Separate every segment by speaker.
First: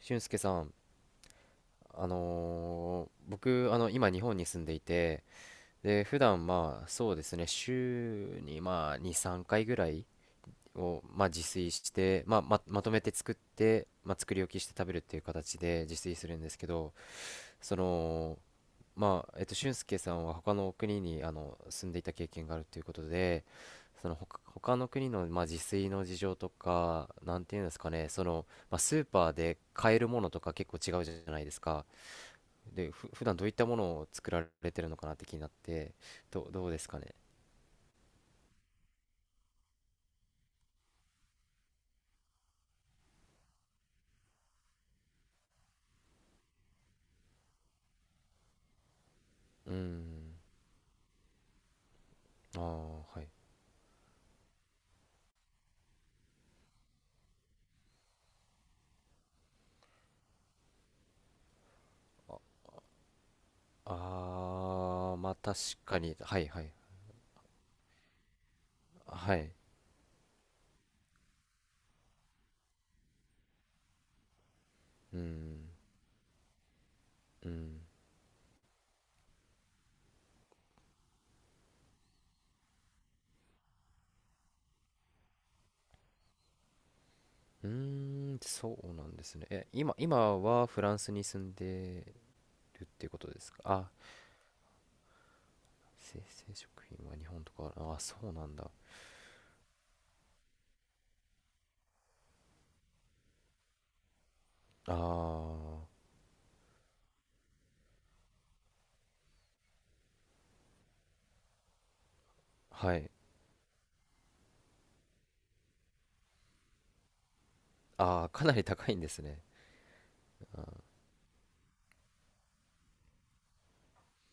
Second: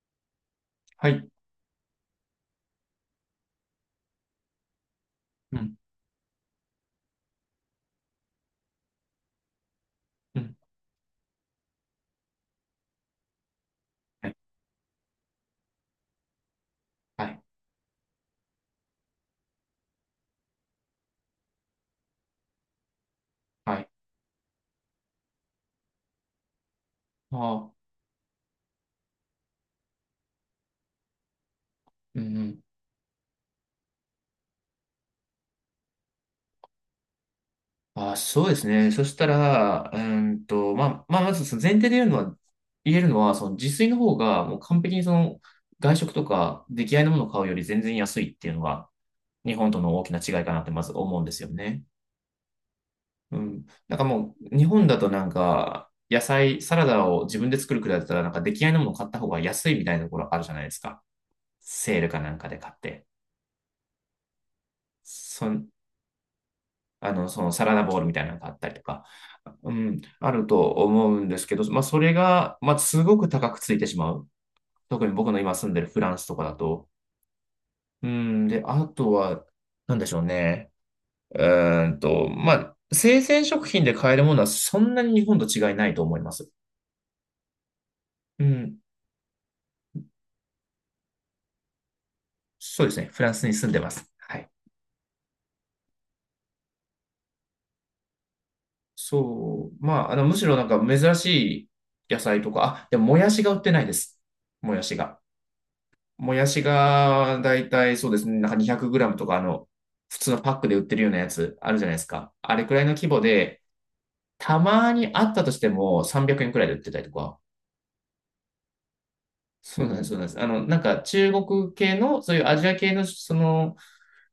Speaker 1: 俊介さん、
Speaker 2: はい。
Speaker 1: あのー僕、あの、今日本に住んでいて、
Speaker 2: うん。
Speaker 1: で、普段まあ、そうですね、週にまあ、2、3回ぐらい
Speaker 2: うん。
Speaker 1: を、まあ、自炊して、まあ、まとめて作って、まあ、
Speaker 2: は
Speaker 1: 作
Speaker 2: い。
Speaker 1: り置きして食べるっていう形で自炊するんですけど、
Speaker 2: はい。
Speaker 1: その、俊介さんは他の国に、住んでいた経験があるということで、
Speaker 2: はい。
Speaker 1: その他、他の国の、まあ、自炊の事情とか、
Speaker 2: あ
Speaker 1: なんていうんですか
Speaker 2: あ。
Speaker 1: ね、その、まあ、スーパーで買えるものとか結構違うじゃないですか。
Speaker 2: うんうん。
Speaker 1: で、普段どういったものを作られてるのかなって気になって、どうですかね。
Speaker 2: ああ、そうですね。そしたら、まあ、まずその前提で言うのは、言えるのは、その自炊の方が、もう完璧にその、外食とか出来合いのものを買うより全然安いっていうのが、日本
Speaker 1: うー
Speaker 2: との
Speaker 1: ん。
Speaker 2: 大きな違いかなってまず思うんですよね。
Speaker 1: ああ、はい。
Speaker 2: うん。なんかもう、日本だとなんか、野菜、サラダを自分で作るくらいだったら、なんか出来合いのものを買った方が安いみたいなところあるじゃないですか。セールかなんかで買って。
Speaker 1: ああ、まあ
Speaker 2: そ
Speaker 1: 確
Speaker 2: ん
Speaker 1: かに。はいはい。
Speaker 2: あの、そのサラダボールみたいなのがあったりとか、
Speaker 1: はい。
Speaker 2: うん、あると思うんですけど、まあ、それが、まあ、すごく高くついてしまう。特に
Speaker 1: う
Speaker 2: 僕の今
Speaker 1: ん。
Speaker 2: 住んでるフランスとかだと。
Speaker 1: うん。
Speaker 2: うん、で、あとは、なんでしょうね。まあ、生鮮食品で買えるものはそんなに日本と違いないと思います。
Speaker 1: うーん、
Speaker 2: うん、
Speaker 1: そうなんですね。え、今はフランスに住んでる
Speaker 2: そう
Speaker 1: っ
Speaker 2: です
Speaker 1: て
Speaker 2: ね。
Speaker 1: いうこ
Speaker 2: フ
Speaker 1: と
Speaker 2: ラン
Speaker 1: で
Speaker 2: ス
Speaker 1: す
Speaker 2: に
Speaker 1: か。
Speaker 2: 住んで
Speaker 1: あ、
Speaker 2: ます。はい。
Speaker 1: 生成食品は日本とか、あ、そうなんだ。
Speaker 2: そう。まあ、あの、むしろなんか珍しい野菜とか、あ、でももやしが売ってないです。もや
Speaker 1: あ
Speaker 2: しが。
Speaker 1: あ、
Speaker 2: もやしが、だいたいそうですね、なんか200ムとか、あの、普通のパックで売ってるようなやつあるじゃないですか。あれくらいの
Speaker 1: は
Speaker 2: 規
Speaker 1: い。
Speaker 2: 模で、たまにあったとしても300円くえんくらいで売ってたりとか。
Speaker 1: ああ、かなり高いんですね。
Speaker 2: そうなんです、そうなんです。あの、なんか中国系の、そういうアジア系の、その、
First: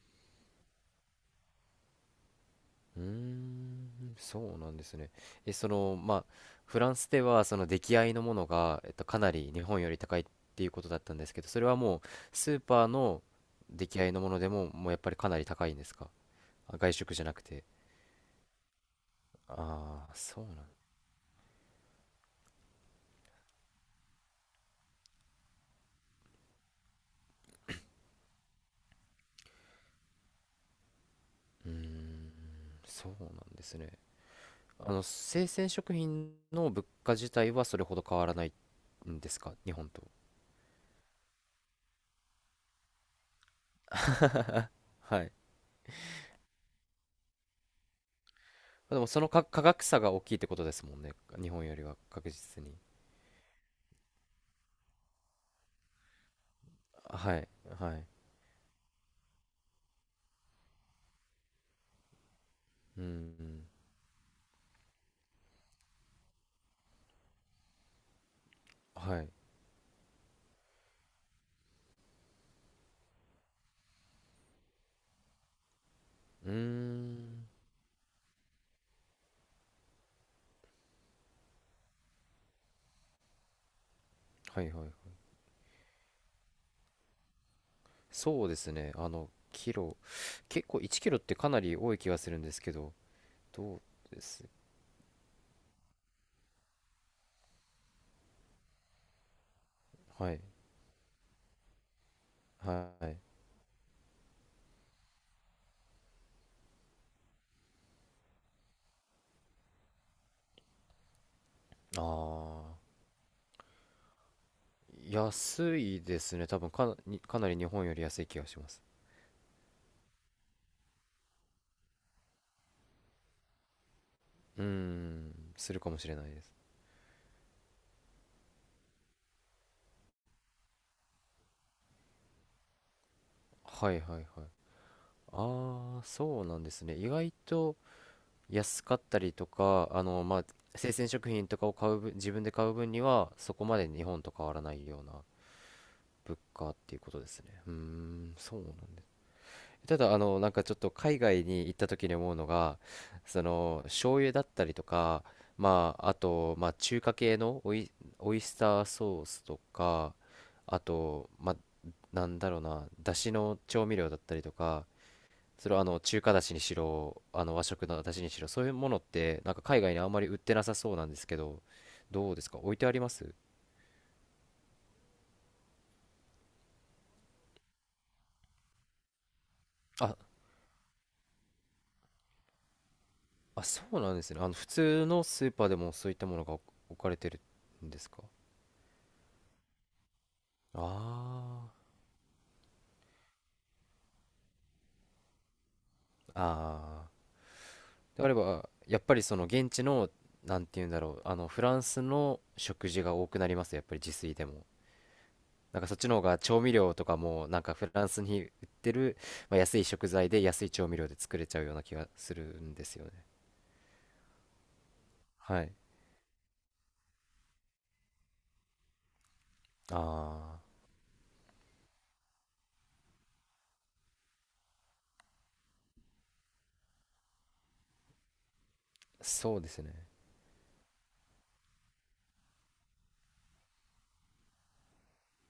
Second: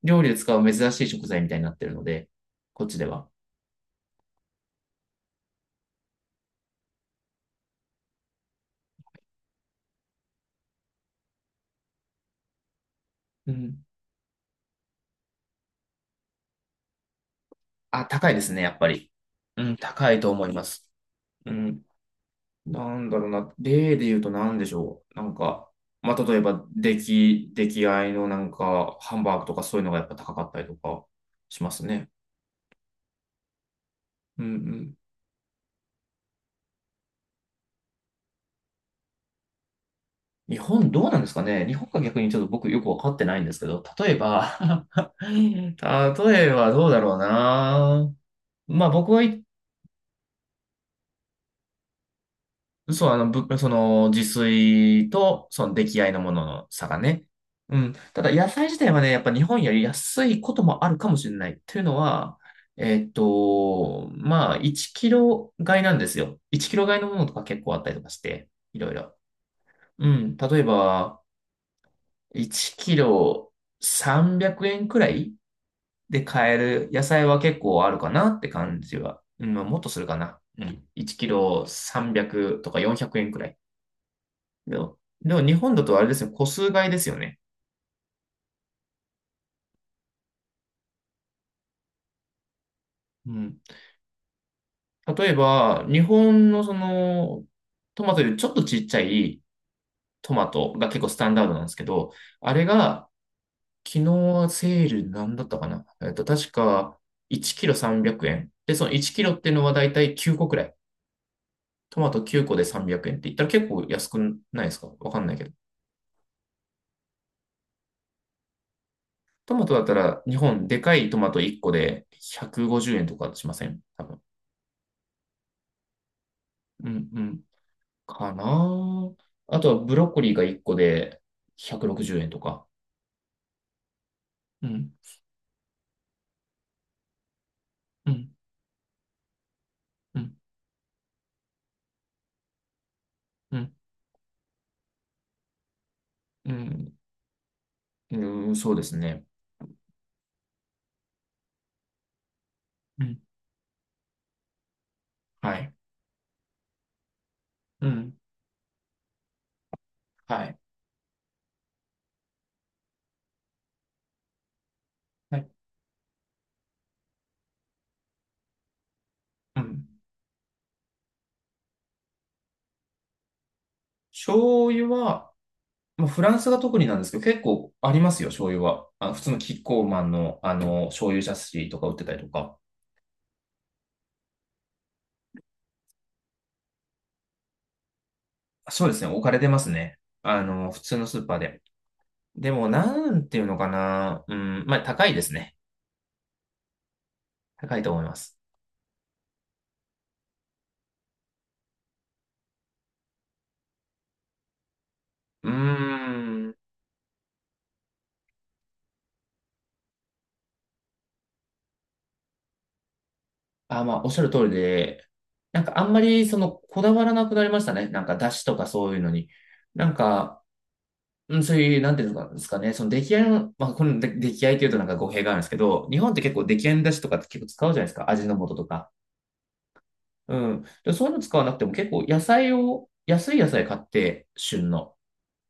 Speaker 2: 料理で使う珍しい食材みたいになってるので、こっち
Speaker 1: うー
Speaker 2: では。
Speaker 1: ん、そうなんですね。え、その、まあ、フランスでは、その出来合いのものが、えっと、かなり日本より高いっていうことだったんですけど、それはもう、スーパーの
Speaker 2: うん。
Speaker 1: 出来合いのものでも、もうやっぱりかなり高いんですか？あ、外食じゃなくて。
Speaker 2: あ、高いですね、やっぱり。うん、
Speaker 1: あ
Speaker 2: 高
Speaker 1: あ、
Speaker 2: いと
Speaker 1: そう
Speaker 2: 思い
Speaker 1: な
Speaker 2: ま
Speaker 1: ん、
Speaker 2: す。うん。なんだろうな、例で言うと何でしょう。なんか、まあ、例えば、出来合いのなんか、ハンバーグとかそういうのがやっぱ高かったりとかし
Speaker 1: う
Speaker 2: ま
Speaker 1: ー
Speaker 2: すね。
Speaker 1: ん、そうなんですね。
Speaker 2: うんう
Speaker 1: あ
Speaker 2: ん。
Speaker 1: の、生鮮食品の物価自体はそれほど変わらないんですか、日本と。
Speaker 2: 日本どうなんですかね。日本が逆にちょっと僕よくわかってないんですけど、例えば
Speaker 1: はい。
Speaker 2: 例えばどうだろうな。まあ
Speaker 1: でも、
Speaker 2: 僕
Speaker 1: そ
Speaker 2: は
Speaker 1: の価格差が大きいってことですもんね。日本よりは確実に。
Speaker 2: そう、あの、その、自炊と、その、出来合いのものの差がね。
Speaker 1: はい、
Speaker 2: うん。
Speaker 1: はい。
Speaker 2: ただ、野菜自体はね、やっぱ日本より安いこともあるかもしれない。というのは、
Speaker 1: うん、
Speaker 2: まあ、1キロ買いなんですよ。1キロ買いのものとか結構あったりとかして、いろいろ。
Speaker 1: はい。
Speaker 2: うん。例えば、1キロ300円くえんくらいで
Speaker 1: う
Speaker 2: 買
Speaker 1: ー
Speaker 2: える野菜は
Speaker 1: ん、
Speaker 2: 結構あるかなって感じは。うん、まあもっとするかな。うん。1キロ300とか400円くえんくらい。
Speaker 1: はいはい
Speaker 2: で
Speaker 1: は
Speaker 2: も、
Speaker 1: い。
Speaker 2: でも日本だとあれですね、個数買いですよね。
Speaker 1: そうですね。あの、キロ、結構1キロってかなり多い気がするんですけど、
Speaker 2: うん。
Speaker 1: どうです？
Speaker 2: 例えば、日本のその、トマトよりちょっとちっちゃい
Speaker 1: は
Speaker 2: ト
Speaker 1: い、
Speaker 2: マトが結構スタンダードなんですけど、あれ
Speaker 1: は
Speaker 2: が、
Speaker 1: い。
Speaker 2: 昨日はセールなんだったかな。確か1キロ300円。で、その1キロっていうのはだいたい9個くらい。トマト9個で
Speaker 1: あ
Speaker 2: 300円って言ったら結構安くないですか。わ
Speaker 1: ー、
Speaker 2: かんないけど。
Speaker 1: 安いですね。多分かな、にかなり日本より安い気がします。
Speaker 2: トマトだったら日本でかいトマト1個で150円とかしません多分。
Speaker 1: うーん、するかもしれないです。
Speaker 2: うんうんかな。あとはブロッコリーが1個で160円とか。
Speaker 1: はいはいはい。
Speaker 2: うん、
Speaker 1: ああ、そうなんですね。意外と
Speaker 2: うん、
Speaker 1: 安かったりとか、あ
Speaker 2: う
Speaker 1: の、
Speaker 2: ん、
Speaker 1: まあ、生鮮食品とかを買う分、自分で買う分には、そ
Speaker 2: う
Speaker 1: こ
Speaker 2: ん、
Speaker 1: まで日本と変わらないようなプ
Speaker 2: う
Speaker 1: かっ
Speaker 2: ん、
Speaker 1: ていうことですね。うーん、
Speaker 2: うん、
Speaker 1: そうな
Speaker 2: そうで
Speaker 1: ん
Speaker 2: す
Speaker 1: です。
Speaker 2: ね。
Speaker 1: ただ、あの、なんかちょっと海外に行った時に思うのが、
Speaker 2: うん、
Speaker 1: その、醤油だったりとか、
Speaker 2: はい。
Speaker 1: まあ、あと、まあ、中華系の
Speaker 2: うん、
Speaker 1: オイスターソースとか、
Speaker 2: はい。
Speaker 1: あと、まあ、なんだろうな、だしの調味料だったりとか、
Speaker 2: はい、
Speaker 1: それはあの、中華だしにしろ、あの、和食のだしにしろ、そういうものって、なん
Speaker 2: う
Speaker 1: か海
Speaker 2: ん。
Speaker 1: 外にあんまり売ってなさそうなんですけど、どうですか、置いてあります？
Speaker 2: 醤油は、まあ、フランスが特になんですけど、結構ありますよ、醤油は。あ、普通のキッコーマン
Speaker 1: あ、
Speaker 2: の、あの、醤油ジャスシーとか売ってたりとか。
Speaker 1: あ、そうなんですね。あの、普通のスーパーでもそういったものが置かれてるんですか？
Speaker 2: そうですね、置かれてますね。あの、普通のスーパーで。
Speaker 1: あ
Speaker 2: でも、なんていうのかな。うん、まあ、高いですね。
Speaker 1: あ、ああ。
Speaker 2: 高いと思いま
Speaker 1: であれ
Speaker 2: す。
Speaker 1: ば、やっぱりその現地の、なんて言うんだろう、あの、フランスの食事が多くなります、やっぱり自炊でも。
Speaker 2: うー
Speaker 1: なんかそっちの方が
Speaker 2: ん。
Speaker 1: 調味料とかも、なんかフランスに売ってる、まあ、安い食材で安い調味料で作れちゃうような気がするんですよね。
Speaker 2: あ、まあ、おっしゃる通りで、なん
Speaker 1: はい。
Speaker 2: かあんまりそのこだわらなくなりましたね。なんか出汁とかそういうのに。なんか、
Speaker 1: あ
Speaker 2: うん、そういう、なんていうんですかね、その出来合いの、まあ、この出出来合いというとなんか語弊があるんですけど、日本って結構出来合いの出汁とかって結構使うじゃないですか。味の素とか。
Speaker 1: あ、そうですね。
Speaker 2: うん。で、そういうの使わなくても結構野菜を、安い野菜買って、旬の。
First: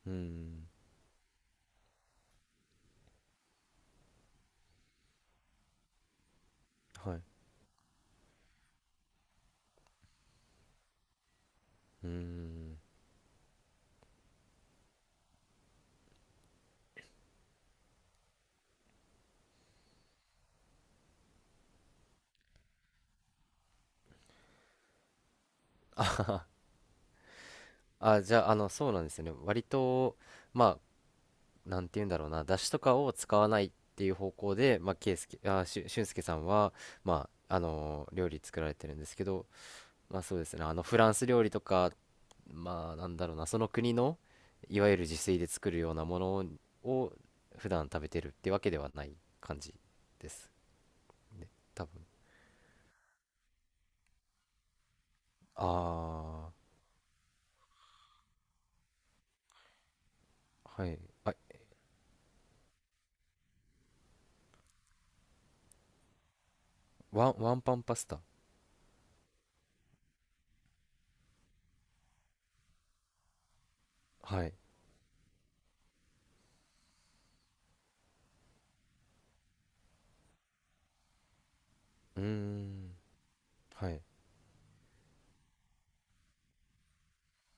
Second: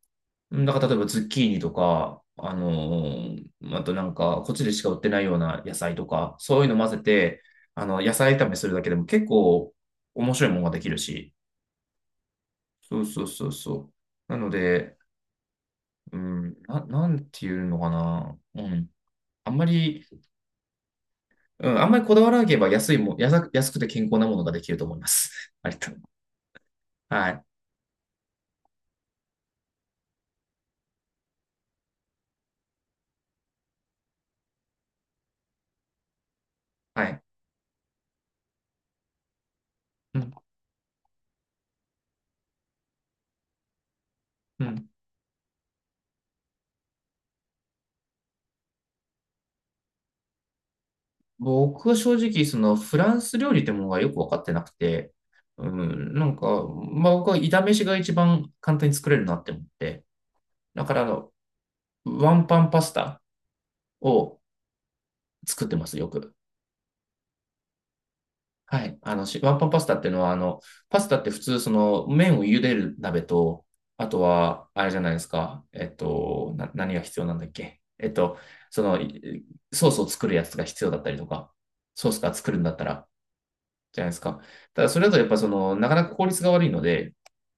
Speaker 1: う
Speaker 2: うん
Speaker 1: ん。
Speaker 2: だから例えばズッキーニとか、あのーあとなんか、こっちでしか売ってないような野菜とか、そういうの混ぜ
Speaker 1: はい。
Speaker 2: て、あの、野菜炒めするだけでも結構面白いものができるし。
Speaker 1: うん。
Speaker 2: そうそうそうそう。なので、うん、なんていうのかな。うん。あんまり、うん、あんまりこだわらなければ安いも、安く安くて健康なものができると思います。ありと はい。
Speaker 1: あ、じゃあ、あの、そうなんですよね。割と、まあ、なんて言うんだろうな、出汁とかを使わないっていう方向で、まあ、圭介、あ、しゅ、俊介さんは、
Speaker 2: はい。
Speaker 1: まあ、あの、料理作られてるんですけど、ま
Speaker 2: う
Speaker 1: あ
Speaker 2: ん。
Speaker 1: そうですね、あの、フランス料理とか、まあ、なんだろうな、その国の、
Speaker 2: う
Speaker 1: いわ
Speaker 2: ん
Speaker 1: ゆる自炊で作るようなものを、普段食べてるってわけではない感じですね、多
Speaker 2: 僕
Speaker 1: 分。
Speaker 2: は正直、そのフランス料理ってものがよく分かってなくて、うん、なん
Speaker 1: あ
Speaker 2: か、まあ僕は炒飯が一番簡単に作れるなって思って、
Speaker 1: あ、
Speaker 2: だ
Speaker 1: は
Speaker 2: か
Speaker 1: い。
Speaker 2: らあの、
Speaker 1: あ、
Speaker 2: ワンパンパスタを作ってます、よく。
Speaker 1: ワンパンパスタ。
Speaker 2: はい。あの、ワンパンパスタっていうのは、あの、パスタって普通、その、麺を茹でる鍋と、あと
Speaker 1: はい。
Speaker 2: は、あれじゃないですか、何が必要なんだっけ。その、ソースを作るやつが必要だったりとか、ソース
Speaker 1: うー
Speaker 2: が作るんだった
Speaker 1: ん。
Speaker 2: ら、
Speaker 1: はい。
Speaker 2: じゃないですか。ただ、それだとやっぱその、なかなか効率が悪いので、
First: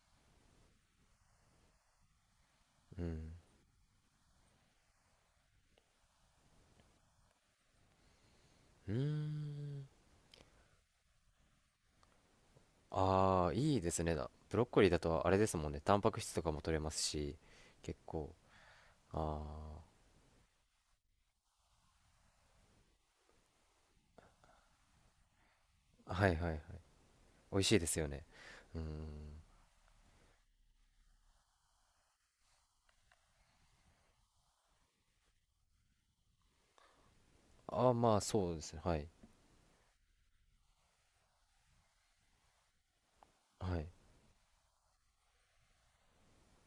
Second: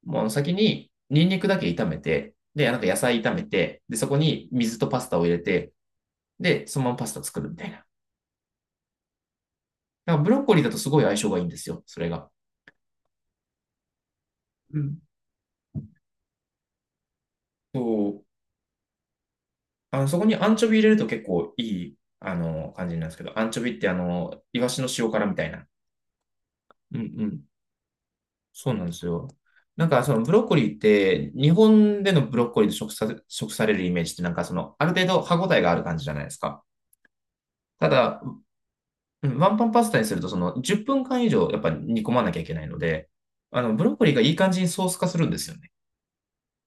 Speaker 2: もうあの先にニンニクだけ炒めて、で、なんか野
Speaker 1: う
Speaker 2: 菜
Speaker 1: ん。
Speaker 2: 炒めて、で、そこに水とパスタを入れて、で、そのままパスタ作るみたいな。
Speaker 1: うーん。
Speaker 2: だからブロッコリーだとすごい相性がいいんですよ、それが。
Speaker 1: ああ、いいですね。だブロッ
Speaker 2: う
Speaker 1: コリーだ
Speaker 2: ん。
Speaker 1: とあれですもんね。タンパク質とかも取れますし、結
Speaker 2: そう。
Speaker 1: 構。あ
Speaker 2: あの、そこにアンチョビ入れると結構いい、あの、感じになるんですけど、アンチョビってあの、イワシの塩辛みたいな。
Speaker 1: あ、はいはいはい。
Speaker 2: うんうん。
Speaker 1: 美味しいですよね。
Speaker 2: そう
Speaker 1: うー
Speaker 2: なんで
Speaker 1: ん。
Speaker 2: すよ。なんかそのブロッコリーって、日本でのブロッコリーと食されるイメージってなんかその、ある程度歯ごたえがある感じじゃないですか。
Speaker 1: あ
Speaker 2: た
Speaker 1: あ、ま
Speaker 2: だ、
Speaker 1: あ
Speaker 2: うん
Speaker 1: そうですね。はい。
Speaker 2: ワンパンパスタにするとその10分間以上やっぱ煮込まなきゃいけないので、あの、
Speaker 1: は
Speaker 2: ブ
Speaker 1: い。
Speaker 2: ロッコリーがいい感じにソース化するんですよね。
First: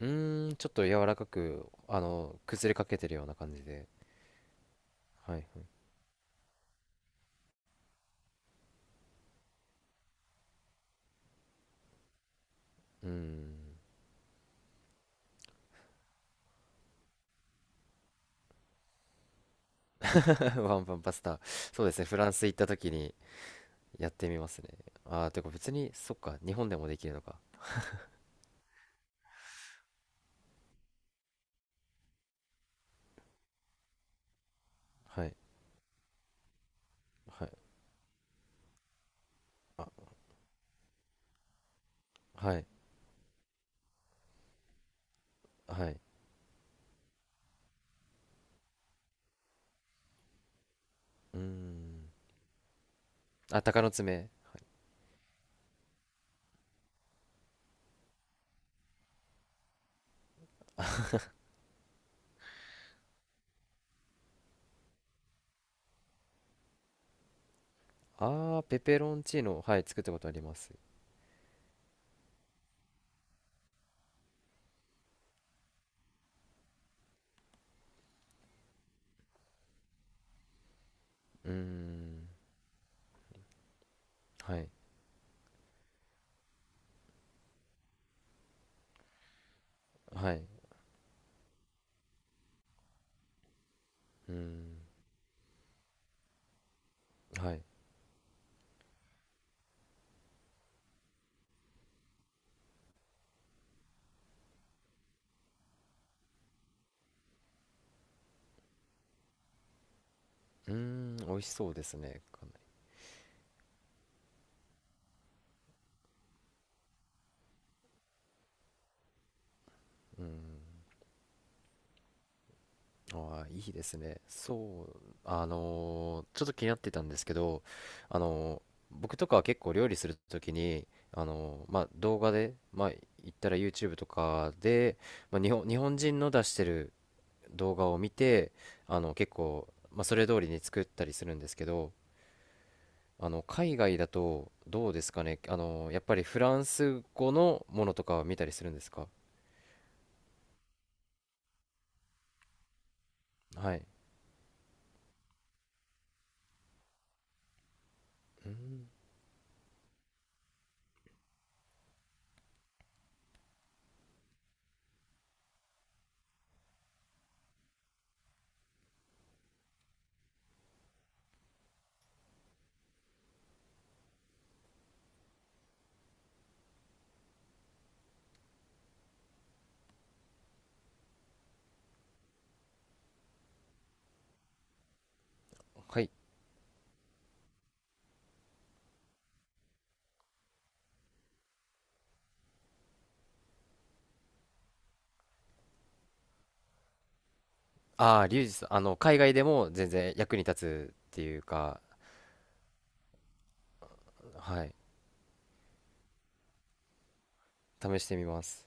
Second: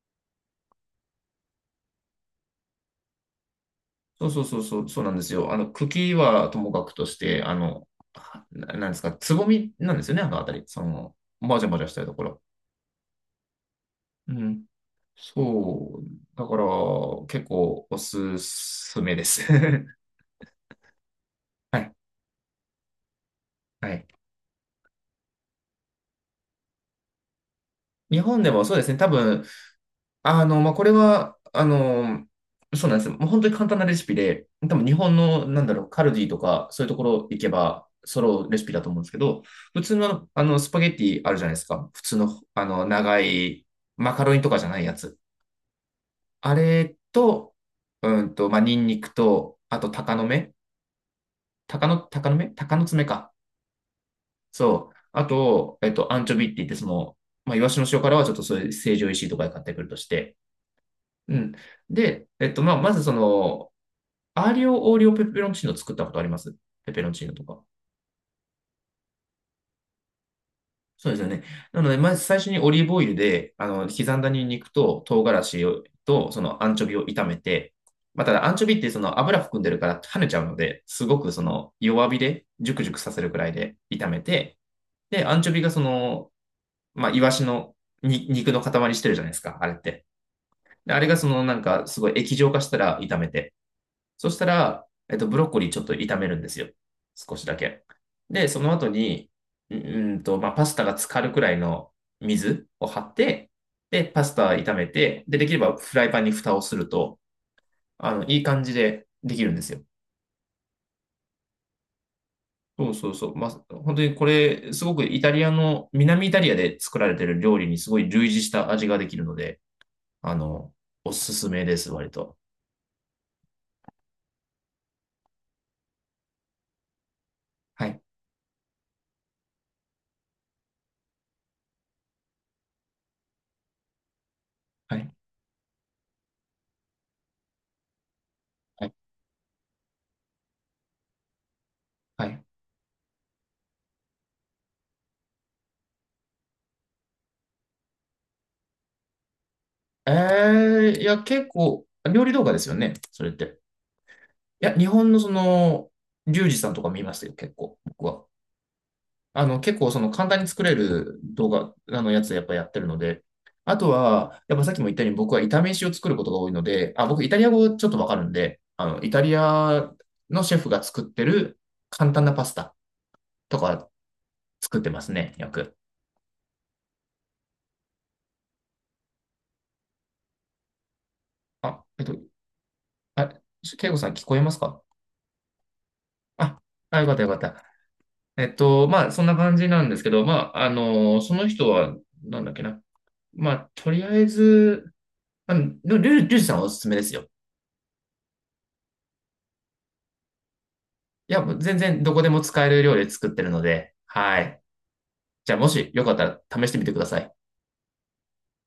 Speaker 1: うーん、ちょっと柔らかく、あの、崩れかけてるような感じで。
Speaker 2: そうそうそうそう、そうなんです
Speaker 1: はいはい。
Speaker 2: よ。あの、茎はともかくとして、あの、なんですか、つぼみなんですよね、あのあたり。その、もじゃもじゃしたところ。
Speaker 1: うーん。
Speaker 2: うん。そう。だから、結構おすすめです。
Speaker 1: ワンパンパスタ。
Speaker 2: は
Speaker 1: そうで
Speaker 2: い。
Speaker 1: すね。フランス行った時に
Speaker 2: はい。
Speaker 1: やってみますね。ああ、てか別に、そっか。日本でもできるのか。
Speaker 2: 日本でもそうですね。多分、あの、まあ、これは、あの、そうなんですよ。もう本当に簡単なレシピで、多分日本
Speaker 1: はい。
Speaker 2: の、なんだろう、カルディとか、そういうところ行
Speaker 1: は
Speaker 2: け
Speaker 1: い。
Speaker 2: ば、揃うレシピだと思うんですけど、普
Speaker 1: あ、
Speaker 2: 通の、あの、スパゲッティあるじゃないですか。普通の、
Speaker 1: は
Speaker 2: あ
Speaker 1: い。
Speaker 2: の、長い、マカロニとかじゃないやつ。
Speaker 1: はい。
Speaker 2: あれと、うんと、まあ、ニンニクと、あと、
Speaker 1: うーん。
Speaker 2: 鷹の爪か。
Speaker 1: あ、鷹の爪。
Speaker 2: そう。あと、アンチョビって言って、その、まあ、イワシの塩辛はちょっとそういう成城石井とかで買ってくるとして、うん。で、まあ、まずその、アーリオオーリオペペロンチーノ作ったことありますペペロンチーノとか。
Speaker 1: ああ、ペペロンチーノ。はい、作ったことあります。
Speaker 2: そうですよね。なので、まず最初にオリーブオイルで、あの、刻んだニンニクと唐辛子をと、そのアンチョビを炒めて、まあ、ただアンチョビってその油含んでるから跳ねちゃうので、すごくそ
Speaker 1: うー
Speaker 2: の弱火
Speaker 1: ん。
Speaker 2: でジュクジュクさせるくらいで炒めて、
Speaker 1: はい。
Speaker 2: で、アンチョビがその、まあ、イワシの肉の塊してるじゃないですか、あれって。
Speaker 1: はい。
Speaker 2: であれがそのなんかすごい液状化したら炒めて、そ
Speaker 1: うー
Speaker 2: した
Speaker 1: ん。
Speaker 2: ら、ブロッコリーちょっと炒めるんですよ。少し
Speaker 1: は
Speaker 2: だ
Speaker 1: い。
Speaker 2: け。で、その後に、まあ、パスタが浸かるくらいの水を張って、で、パスタ炒めて、で、できればフライパンに蓋をすると、あの、いい感じでできるんですよ。
Speaker 1: うーん。美味しそうですね。かな
Speaker 2: そうそうそう。まあ、本当にこれ、すごくイタリアの、南イタリアで作られてる料理にすごい類似した味ができるので、
Speaker 1: り。う
Speaker 2: あの、おすすめです、割と。
Speaker 1: ーん。ああいいですね。そう。あのーちょっと気になってたんですけど、
Speaker 2: はい。
Speaker 1: あのー僕とかは結構料理するときに、あのーまあ、動画で、まあ、言ったら YouTube とか
Speaker 2: は
Speaker 1: で、
Speaker 2: い。
Speaker 1: まあ、日本人の出してる動画を見て、
Speaker 2: はい。
Speaker 1: あの、結構、まあ、それ通りに作ったりするんですけど、
Speaker 2: はい。
Speaker 1: あの海外だとどうですかね、あのやっぱりフランス語のものとかは見たりするんですか？
Speaker 2: えいや、結構、料理動画ですよね、それって。
Speaker 1: はい。
Speaker 2: いや、日本のその、リュウジさんとか見ましたよ、結構、僕は。
Speaker 1: うん。
Speaker 2: あの、結構、その、簡単に作れる動画、あの、やっぱやってるので。あとは、やっぱさっきも言ったように、僕は炒め飯を作ることが多いので、あ、僕、イタリア語ちょっとわかるんで、あの、イタリアのシェフが作ってる簡単なパスタとか作ってますね、よく。あ、あ、ケイゴさん聞こえますか？
Speaker 1: はい。
Speaker 2: あ、あ、よかったよかった。まあ、そんな感じなんですけど、まあ、あの、その人は、なんだっけな。まあ、とりあえず、あの、でもリュウジさんはおすすめですよ。
Speaker 1: ああ、リュウジさん、あの海外でも全然役に立つって
Speaker 2: い
Speaker 1: い
Speaker 2: や、
Speaker 1: う
Speaker 2: もう全
Speaker 1: か、
Speaker 2: 然どこでも使える料理作ってるので、はい。
Speaker 1: はい。
Speaker 2: じゃあ、もしよかったら試してみてください。
Speaker 1: 試してみます。